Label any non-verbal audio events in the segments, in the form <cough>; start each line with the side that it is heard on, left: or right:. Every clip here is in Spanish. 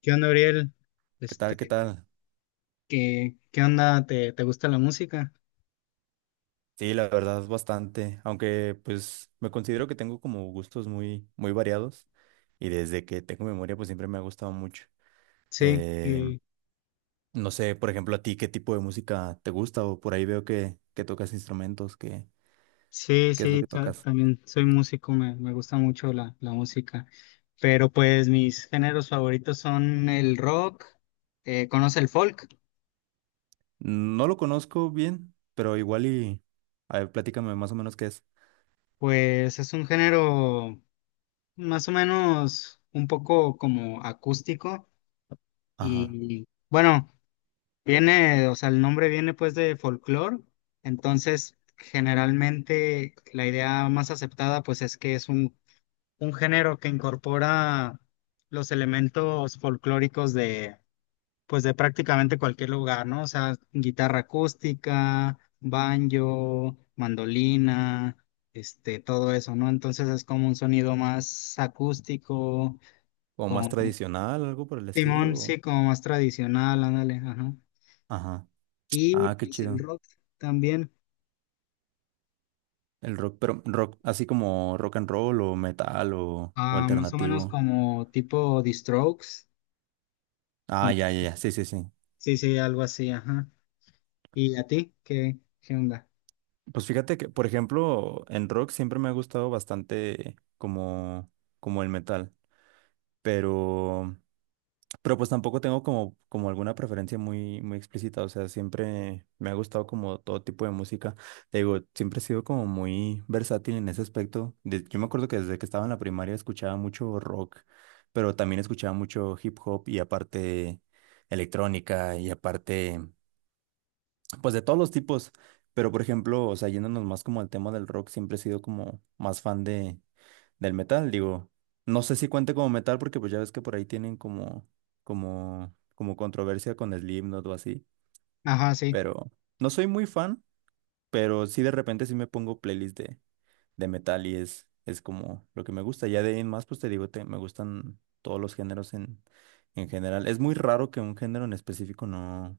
left: ¿Qué onda, Ariel?
right: ¿Qué
left: Este,
right: tal? ¿Qué tal?
left: ¿Qué onda? ¿Te gusta la música?
right: Sí, la verdad, bastante. Aunque, pues, me considero que tengo como gustos muy variados. Y desde que tengo memoria, pues siempre me ha gustado mucho.
left: Sí,
right: Eh,
left: que-
right: no sé, por ejemplo, a ti, ¿qué tipo de música te gusta? O por ahí veo que tocas instrumentos. ¿Qué, qué es lo que tocas?
left: También soy músico, me gusta mucho la música. Pero pues mis géneros favoritos son el rock. ¿Conoce el folk?
right: No lo conozco bien, pero igual y... A ver, platícame más o menos qué es.
left: Pues es un género más o menos un poco como acústico
right: Ajá.
left: y bueno, viene, o sea, el nombre viene pues de folclore. Entonces generalmente la idea más aceptada pues es que es un género que incorpora los elementos folclóricos de, pues, de prácticamente cualquier lugar, ¿no? O sea, guitarra acústica, banjo, mandolina, todo eso, ¿no? Entonces es como un sonido más acústico,
right: O más
left: con...
right: tradicional, algo por el estilo.
left: Simón, sí, como más tradicional, ándale, ajá.
right: Ajá.
left: Y
right: Ah, qué
left: pues el
right: chido.
left: rock también,
right: El rock, pero rock, así como rock and roll o metal o
left: ah, más o menos
right: alternativo.
left: como tipo The Strokes.
right: Ah, ya, ya, ya,
left: ¿Conoces?
right: sí, sí, sí.
left: Sí, sí, algo así, ajá. ¿Y a ti? ¿Qué onda?
right: Pues fíjate que, por ejemplo, en rock siempre me ha gustado bastante como el metal, pero Pero pues tampoco tengo como alguna preferencia muy explícita, o sea, siempre me ha gustado como todo tipo de música. Te digo, siempre he sido como muy versátil en ese aspecto. Yo me acuerdo que desde que estaba en la primaria escuchaba mucho rock, pero también escuchaba mucho hip hop y aparte electrónica y aparte, pues de todos los tipos. Pero por ejemplo, o sea, yéndonos más como al tema del rock, siempre he sido como más fan de del metal, digo, no sé si cuente como metal porque pues ya ves que por ahí tienen como controversia con Slipknot o así,
left: Ajá, sí,
right: pero no soy muy fan, pero sí de repente sí me pongo playlist de metal y es como lo que me gusta, ya de ahí en más pues te digo, me gustan todos los géneros en general, es muy raro que un género en específico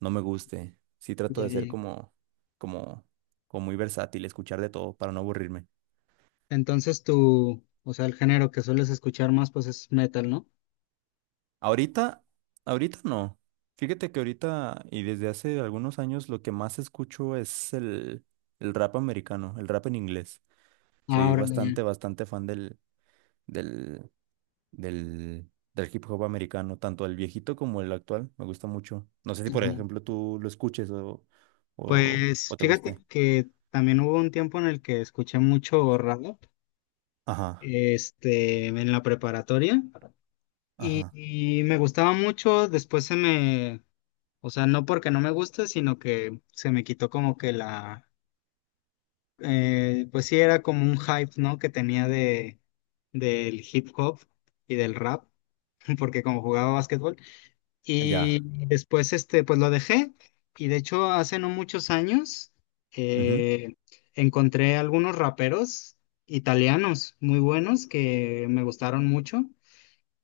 right: no me guste, sí trato
left: ya,
right: de ser
left: ya.
right: como, como muy versátil, escuchar de todo para no aburrirme.
left: Entonces tú, o sea, el género que sueles escuchar más, pues es metal, ¿no?
right: Ahorita, ahorita no. Fíjate que ahorita y desde hace algunos años lo que más escucho es el rap americano, el rap en inglés. Soy
left: Ahora, ya.
right: bastante, bastante fan del, del hip hop americano, tanto el viejito como el actual. Me gusta mucho. No sé si, por
left: Ajá.
right: ejemplo, tú lo escuches
left: Pues
right: o te guste.
left: fíjate que también hubo un tiempo en el que escuché mucho rap,
right: Ajá,
left: en la preparatoria. Y,
right: ajá.
left: y me gustaba mucho, después se me... O sea, no porque no me guste, sino que se me quitó como que la... Pues sí era como un hype, ¿no? Que tenía de, del hip hop y del rap, <laughs> porque como jugaba básquetbol.
right: Ya.
left: Y después, pues lo dejé. Y de hecho, hace no muchos años,
right: Ujú.
left: eh, encontré algunos raperos italianos muy buenos que me gustaron mucho.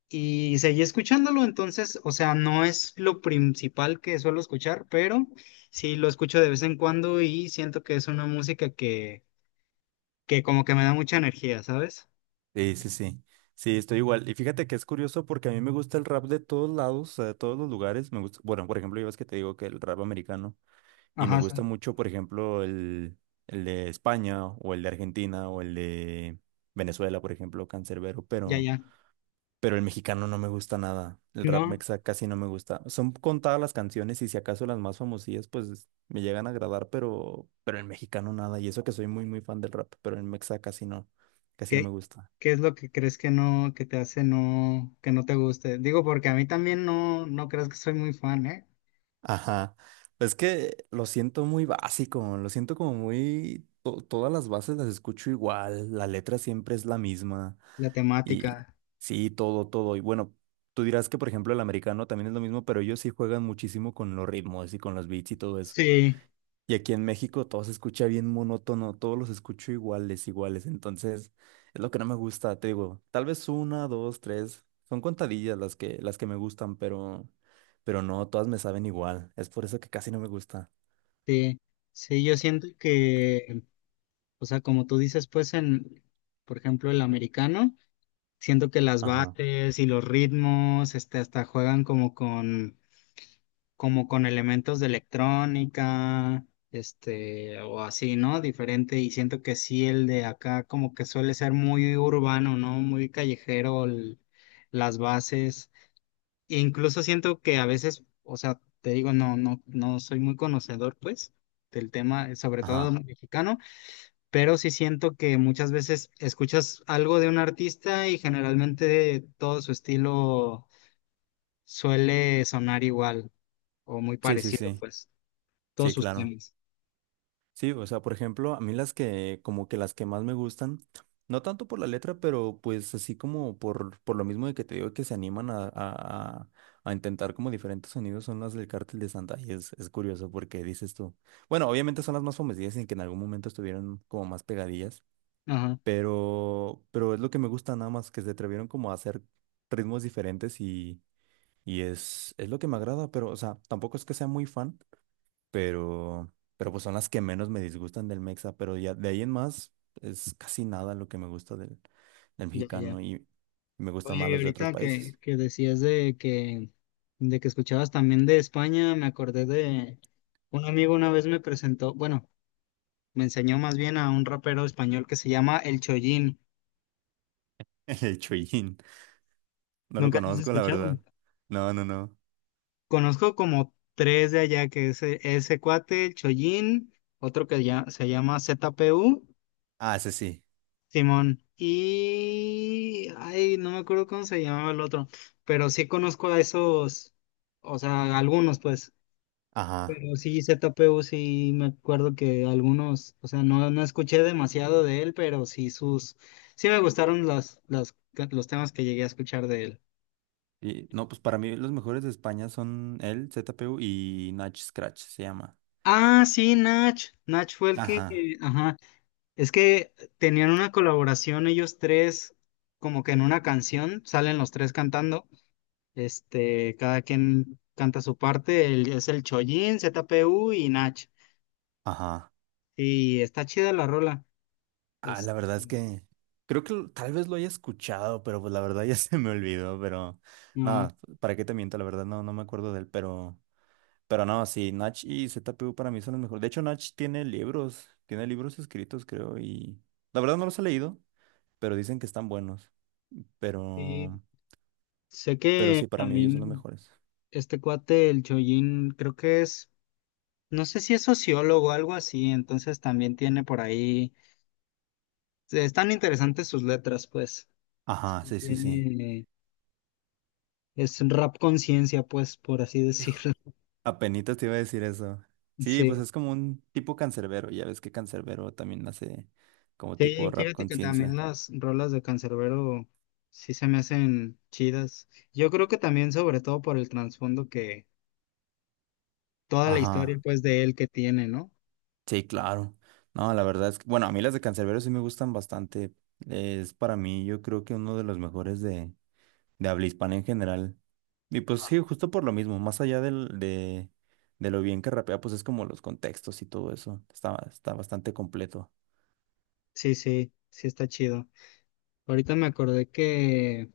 left: Y seguí escuchándolo, entonces, o sea, no es lo principal que suelo escuchar, pero sí lo escucho de vez en cuando y siento que es una música que como que me da mucha energía, ¿sabes?
right: Sí, sí, sí. Sí, estoy igual. Y fíjate que es curioso porque a mí me gusta el rap de todos lados, de todos los lugares. Me gusta, bueno, por ejemplo, yo ves que te digo que el rap americano y me
left: Ajá,
right: gusta
left: sí,
right: mucho, por ejemplo, el de España o el de Argentina o el de Venezuela, por ejemplo, Cancerbero,
left: ya, ya.
right: pero el mexicano no me gusta nada. El rap
left: ¿No?
right: mexa casi no me gusta. Son contadas las canciones y si acaso las más famosillas, pues me llegan a agradar, pero el mexicano nada. Y eso que soy muy fan del rap, pero el mexa casi casi no me
left: ¿Qué,
right: gusta.
left: qué es lo que crees que no, que te hace no, que no te guste? Digo, porque a mí también no, no crees que soy muy fan, ¿eh?
right: Ajá. Es que lo siento muy básico, lo siento como muy... todas las bases las escucho igual, la letra siempre es la misma
left: La
right: y
left: temática.
right: sí, todo, todo. Y bueno, tú dirás que por ejemplo el americano también es lo mismo, pero ellos sí juegan muchísimo con los ritmos y con los beats y todo eso.
left: Sí,
right: Y aquí en México todo se escucha bien monótono, todos los escucho iguales, iguales. Entonces, es lo que no me gusta, te digo, tal vez una, dos, tres, son contadillas las las que me gustan, pero no, todas me saben igual. Es por eso que casi no me gusta.
left: sí, sí, yo siento o sea, como tú dices, pues en, por ejemplo, el americano. Siento que las
right: Ajá,
left: bases y los ritmos, hasta juegan como con elementos de electrónica, o así, ¿no? Diferente. Y siento que sí, el de acá como que suele ser muy urbano, ¿no? Muy callejero, las bases. E incluso siento que a veces, o sea, te digo, no, no, no soy muy conocedor, pues, del tema, sobre
right: ajá.
left: todo mexicano, pero sí siento que muchas veces escuchas algo de un artista y generalmente todo su estilo suele sonar igual o muy
right: Sí, sí,
left: parecido,
right: sí.
left: pues, todos
right: Sí,
left: sus
right: claro.
left: temas.
right: Sí, o sea, por ejemplo, a mí como que las que más me gustan, no tanto por la letra, pero pues así como por lo mismo de que te digo que se animan a intentar como diferentes sonidos, son las del Cártel de Santa. Y es curioso porque dices tú, bueno, obviamente son las más famosas y que en algún momento estuvieron como más pegadillas,
left: Ajá,
right: pero es lo que me gusta nada más, que se atrevieron como a hacer ritmos diferentes y es lo que me agrada, pero, o sea, tampoco es que sea muy fan pero pues son las que menos me disgustan del Mexa, pero ya de ahí en más es casi nada lo que me gusta del
left: ya, ya.
right: mexicano y me gustan más
left: Oye, y
right: los de otros
left: ahorita que,
right: países.
left: que decías de que escuchabas también de España, me acordé de un amigo una vez me presentó, bueno, me enseñó más bien a un rapero español que se llama El Chollín.
right: <laughs> El chollín, no lo
left: ¿Nunca lo has
right: conozco, la
left: escuchado?
right: verdad. No, no, no.
left: Conozco como tres de allá, que es ese cuate, el Chollín, otro que ya se llama Z P U,
right: Ah, ese sí.
left: Simón, y... Ay, no me acuerdo cómo se llamaba el otro, pero sí conozco a esos, o sea, algunos pues,
right: Ajá.
left: pero sí, Z P U sí me acuerdo que algunos, o sea, no, no escuché demasiado de él, pero sí sus, sí me gustaron los temas que llegué a escuchar de él.
right: Y no, pues para mí los mejores de España son el ZPU y Nach Scratch se llama.
left: Ah, sí, Nach. Nach fue el que,
right: Ajá,
left: ajá, es que tenían una colaboración ellos tres, como que en una canción, salen los tres cantando, cada quien canta su parte, es el Chollín, ZPU y Nach.
right: ajá.
left: Y está chida la rola.
right: Ah,
left: Este,
right: la verdad es que creo que tal vez lo haya escuchado, pero pues la verdad ya <laughs> se me olvidó, pero
left: ajá.
right: nada, ¿para qué te miento? La verdad no, no me acuerdo de él, pero no, sí, Nach y ZPU para mí son los mejores. De hecho, Nach tiene libros escritos, creo, y la verdad no los he leído, pero dicen que están buenos,
left: Y
right: pero,
left: sé
right: pero
left: que
right: sí, para mí ellos son los
left: también
right: mejores.
left: este cuate, el Chollín, creo que es... no sé si es sociólogo o algo así, entonces también tiene por ahí, están interesantes sus letras, pues. Sí,
right: Ajá, sí, sí, sí.
left: tiene... es un rap conciencia, pues, por así <laughs>
right: Hijo,
left: decirlo.
right: apenitas te iba a decir eso. Sí,
left: Sí.
right: pues es como un tipo cancerbero, ya ves que cancerbero también hace como tipo
left: Sí,
right: rap
left: fíjate que también
right: conciencia.
left: las rolas de Canserbero sí se me hacen chidas. Yo creo que también, sobre todo por el trasfondo que... toda la historia,
right: Ajá,
left: pues, de él que tiene, ¿no?
right: sí, claro. No, la verdad es que, bueno, a mí las de Canserbero sí me gustan bastante. Es para mí, yo creo que uno de los mejores de habla hispana en general. Y pues sí, justo por lo mismo, más allá de lo bien que rapea, pues es como los contextos y todo eso. Está, está bastante completo.
left: Sí, sí, sí está chido. Ahorita me acordé que,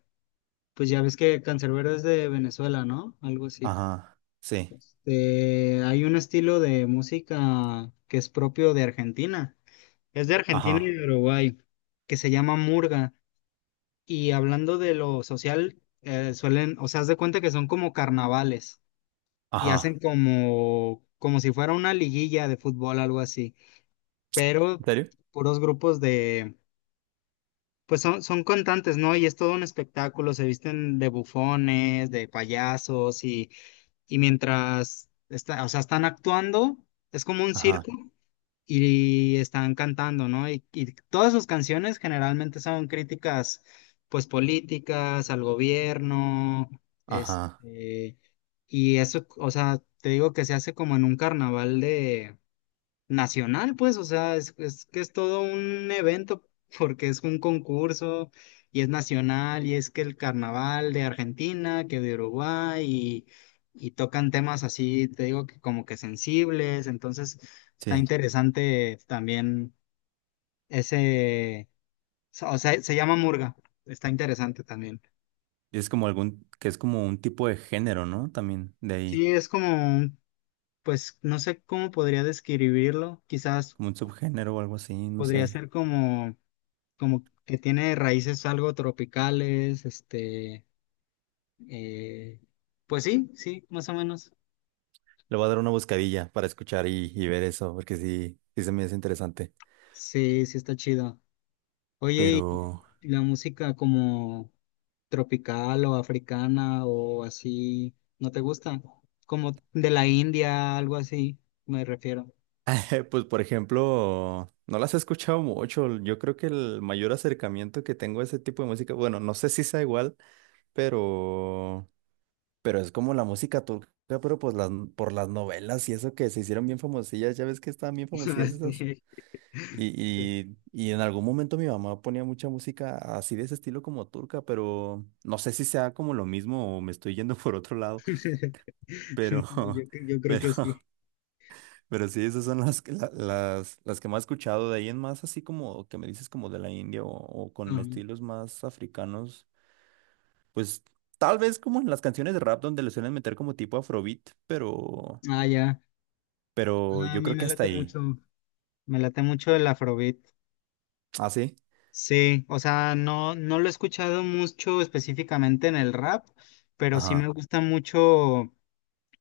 left: pues ya ves que Canserbero es de Venezuela, ¿no? Algo así.
right: Ajá, sí,
left: Hay un estilo de música que es propio de Argentina. Es de Argentina y
right: ajá,
left: de Uruguay, que se llama murga. Y hablando de lo social, suelen, o sea, haz de cuenta que son como carnavales y hacen
right: ajá.
left: como, como si fuera una liguilla de fútbol, algo así, pero
right: ¿En serio?
left: puros grupos de, pues son, son cantantes, ¿no? Y es todo un espectáculo, se visten de bufones, de payasos y mientras, está, o sea, están actuando, es como un
right: Ajá,
left: circo y están cantando, ¿no? Y todas sus canciones generalmente son críticas, pues, políticas, al gobierno,
right: ajá,
left: este, y eso, o sea, te digo que se hace como en un carnaval de... nacional, pues, o sea, es que es todo un evento porque es un concurso y es nacional y es que el carnaval de Argentina, que de Uruguay y tocan temas así, te digo que como que sensibles, entonces está
right: sí.
left: interesante también ese, o sea, se llama Murga, está interesante también.
right: Y es como algún, que es como un tipo de género, ¿no? También de ahí,
left: Sí, es como, pues, no sé cómo podría describirlo, quizás
right: como un subgénero o algo así, no
left: podría
right: sé.
left: ser como... como que tiene raíces algo tropicales, eh, pues sí, sí, más o menos.
right: Le voy a dar una buscadilla para escuchar y ver eso, porque sí, sí se me hace interesante.
left: Sí, sí está chido.
right: Pero,
left: Oye, ¿y la música como tropical o africana o así, no te gusta? Como de la India, algo así, me refiero.
right: <laughs> pues por ejemplo, no las he escuchado mucho. Yo creo que el mayor acercamiento que tengo a ese tipo de música, bueno, no sé si sea igual, pero, pero es como la música turca, pero pues las, por las novelas y eso que se hicieron bien famosillas, ya ves que estaban bien famosillas
left: <laughs>
right: esas.
left: Sí,
right: Y, y en algún momento mi mamá ponía mucha música así de ese estilo como turca, pero no sé si sea como lo mismo o me estoy yendo <laughs> por otro lado.
left: sí. <laughs>
right: Pero,
left: No, yo,
right: <laughs>
left: yo creo que
right: pero,
left: sí.
right: pero sí, esas son las, las que más he escuchado. De ahí en más, así como que me dices como de la India o
left: Ajá.
right: con estilos más africanos, pues tal vez como en las canciones de rap donde le suelen meter como tipo afrobeat,
left: Ah, ya.
right: pero
left: Ah, a
right: yo
left: mí
right: creo que hasta ahí.
left: me late mucho el Afrobeat.
right: Ah, sí.
left: Sí, o sea, no, no lo he escuchado mucho específicamente en el rap, pero sí me
right: Ajá.
left: gusta mucho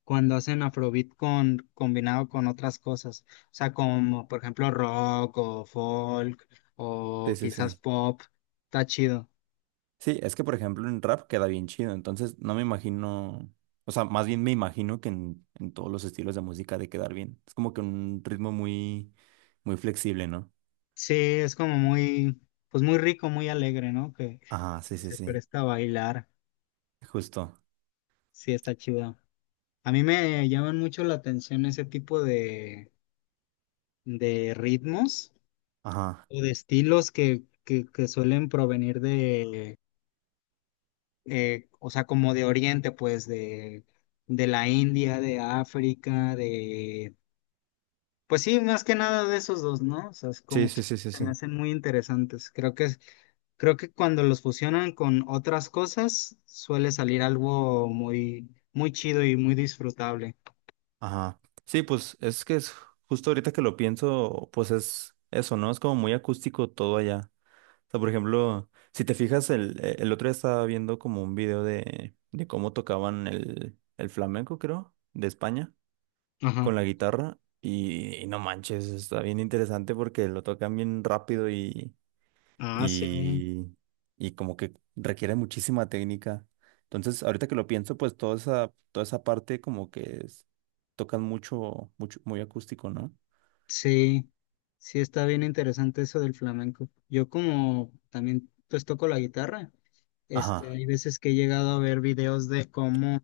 left: cuando hacen Afrobeat con, combinado con otras cosas, o sea, como por ejemplo rock o folk
right: Sí,
left: o
right: sí,
left: quizás
right: sí.
left: pop, está chido.
right: Sí, es que por ejemplo en rap queda bien chido, entonces no me imagino, o sea, más bien me imagino que en todos los estilos de música ha de quedar bien. Es como que un ritmo muy flexible, ¿no?
left: Sí, es como muy, pues muy rico, muy alegre, ¿no?
right: Ajá, sí,
left: Que
right: sí,
left: se
right: sí.
left: presta a bailar,
right: Justo.
left: sí, está chido. A mí me llaman mucho la atención ese tipo de ritmos,
right: Ajá.
left: o de estilos que suelen provenir de, o sea, como de Oriente, pues de la India, de África, de, pues sí, más que nada de esos dos, ¿no? O sea, es
right: Sí,
left: como que
right: sí, sí, sí,
left: se me
right: sí.
left: hacen muy interesantes. Creo que, creo que cuando los fusionan con otras cosas, suele salir algo muy, muy chido y muy disfrutable.
right: Ajá. Sí, pues es que es justo ahorita que lo pienso, pues es eso, ¿no? Es como muy acústico todo allá. O sea, por ejemplo, si te fijas, el otro día estaba viendo como un video de cómo tocaban el flamenco, creo, de España,
left: Ajá.
right: con la guitarra. Y no manches, está bien interesante porque lo tocan bien rápido
left: Ah, sí,
right: y, y como que requiere muchísima técnica. Entonces, ahorita que lo pienso, pues toda esa parte como tocan mucho, mucho, muy acústico, ¿no?
left: sí, sí está bien interesante eso del flamenco. Yo como también pues toco la guitarra.
right: Ajá,
left: Hay veces que he llegado a ver videos de cómo,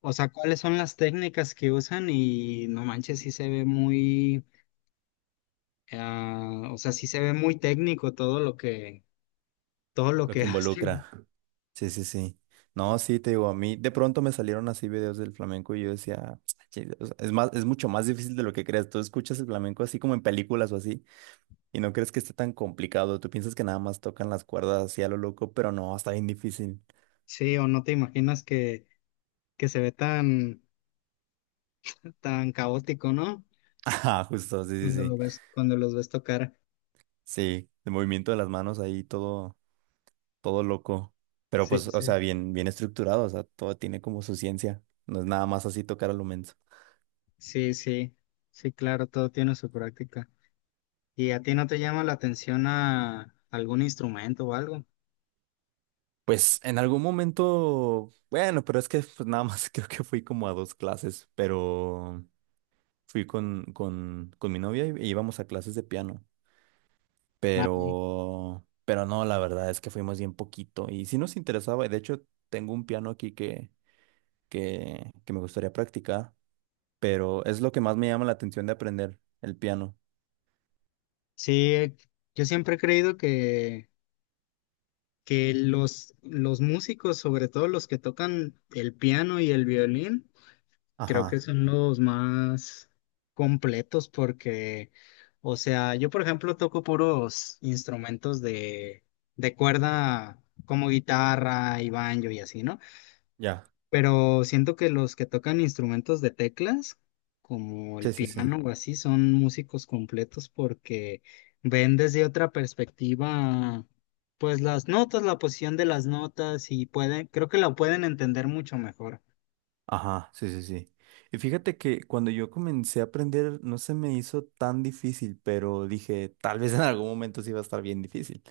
left: o sea, cuáles son las técnicas que usan y no manches, sí se ve muy, ah, o sea, sí se ve muy técnico todo lo
right: lo
left: que <laughs>
right: que
left: hacen.
right: involucra. Sí, sí, sí. No, sí, te digo, a mí de pronto me salieron así videos del flamenco y yo decía, "Ch-" "Che, o sea, es más, es mucho más difícil de lo que crees. Tú escuchas el flamenco así como en películas o así y no crees que esté tan complicado. Tú piensas que nada más tocan las cuerdas así a lo loco, pero no, está bien difícil." <laughs>
left: Sí, o no te imaginas que se ve tan, tan caótico, ¿no?
right: Ajá, justo, sí,
left: Cuando
right: sí, sí.
left: lo ves, cuando los ves tocar.
right: Sí, el movimiento de las manos ahí todo, todo loco. Pero
left: Sí,
right: pues, o
left: sí,
right: sea, bien, bien estructurado, o sea, todo tiene como su ciencia. No es nada más así tocar a lo menso.
left: sí, sí, sí, claro, todo tiene su práctica. ¿Y a ti no te llama la atención a algún instrumento o algo?
right: Pues en algún momento, bueno, pero es que pues nada más <laughs> creo que fui como a dos clases, pero fui con mi novia y íbamos a clases de piano.
left: Ah, ya.
right: Pero no, la verdad es que fuimos bien poquito. Y sí nos interesaba, y de hecho tengo un piano aquí que me gustaría practicar. Pero es lo que más me llama la atención de aprender, el piano.
left: Sí, yo siempre he creído que los músicos, sobre todo los que tocan el piano y el violín, creo que
right: Ajá.
left: son los más completos porque, o sea, yo por ejemplo toco puros instrumentos de cuerda como guitarra y banjo y así, ¿no?
right: Ya.
left: Pero siento que los que tocan instrumentos de teclas, como el
right: Sí, sí, sí.
left: piano o así, son músicos completos porque ven desde otra perspectiva, pues las notas, la posición de las notas y pueden, creo que la pueden entender mucho mejor.
right: Ajá, sí, sí, sí. Y fíjate que cuando yo comencé a aprender no se me hizo tan difícil, pero dije, tal vez en algún momento sí va a estar bien difícil.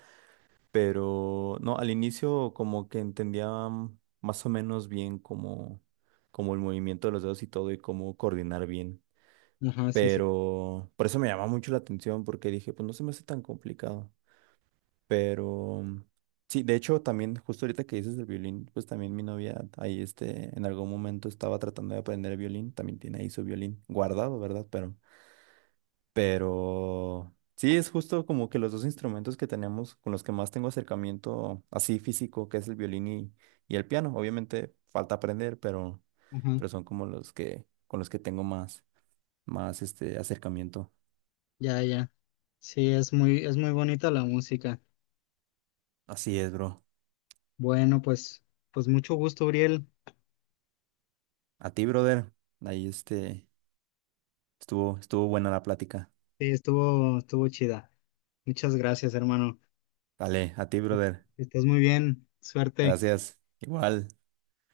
right: Pero no, al inicio como que entendía más o menos bien como el movimiento de los dedos y todo y cómo coordinar bien.
left: Ajá, sí, sí.
right: Pero por eso me llamó mucho la atención porque dije, pues no se me hace tan complicado. Pero sí, de hecho, también justo ahorita que dices el violín, pues también mi novia ahí este, en algún momento estaba tratando de aprender el violín, también tiene ahí su violín guardado, ¿verdad? Pero sí, es justo como que los dos instrumentos que tenemos, con los que más tengo acercamiento así físico, que es el violín y el piano. Obviamente falta aprender,
left: Ajá,
right: pero son como los que, con los que tengo más, más este acercamiento.
left: ya, ya. Sí, es muy bonita la música.
right: Así es, bro.
left: Bueno, pues, pues mucho gusto, Uriel.
right: A ti, brother. Ahí este, estuvo, estuvo buena la plática.
left: Sí, estuvo, estuvo chida. Muchas gracias, hermano.
right: Vale, a ti,
left: Est-
right: brother.
left: Estás muy bien. Suerte.
right: Gracias. Igual.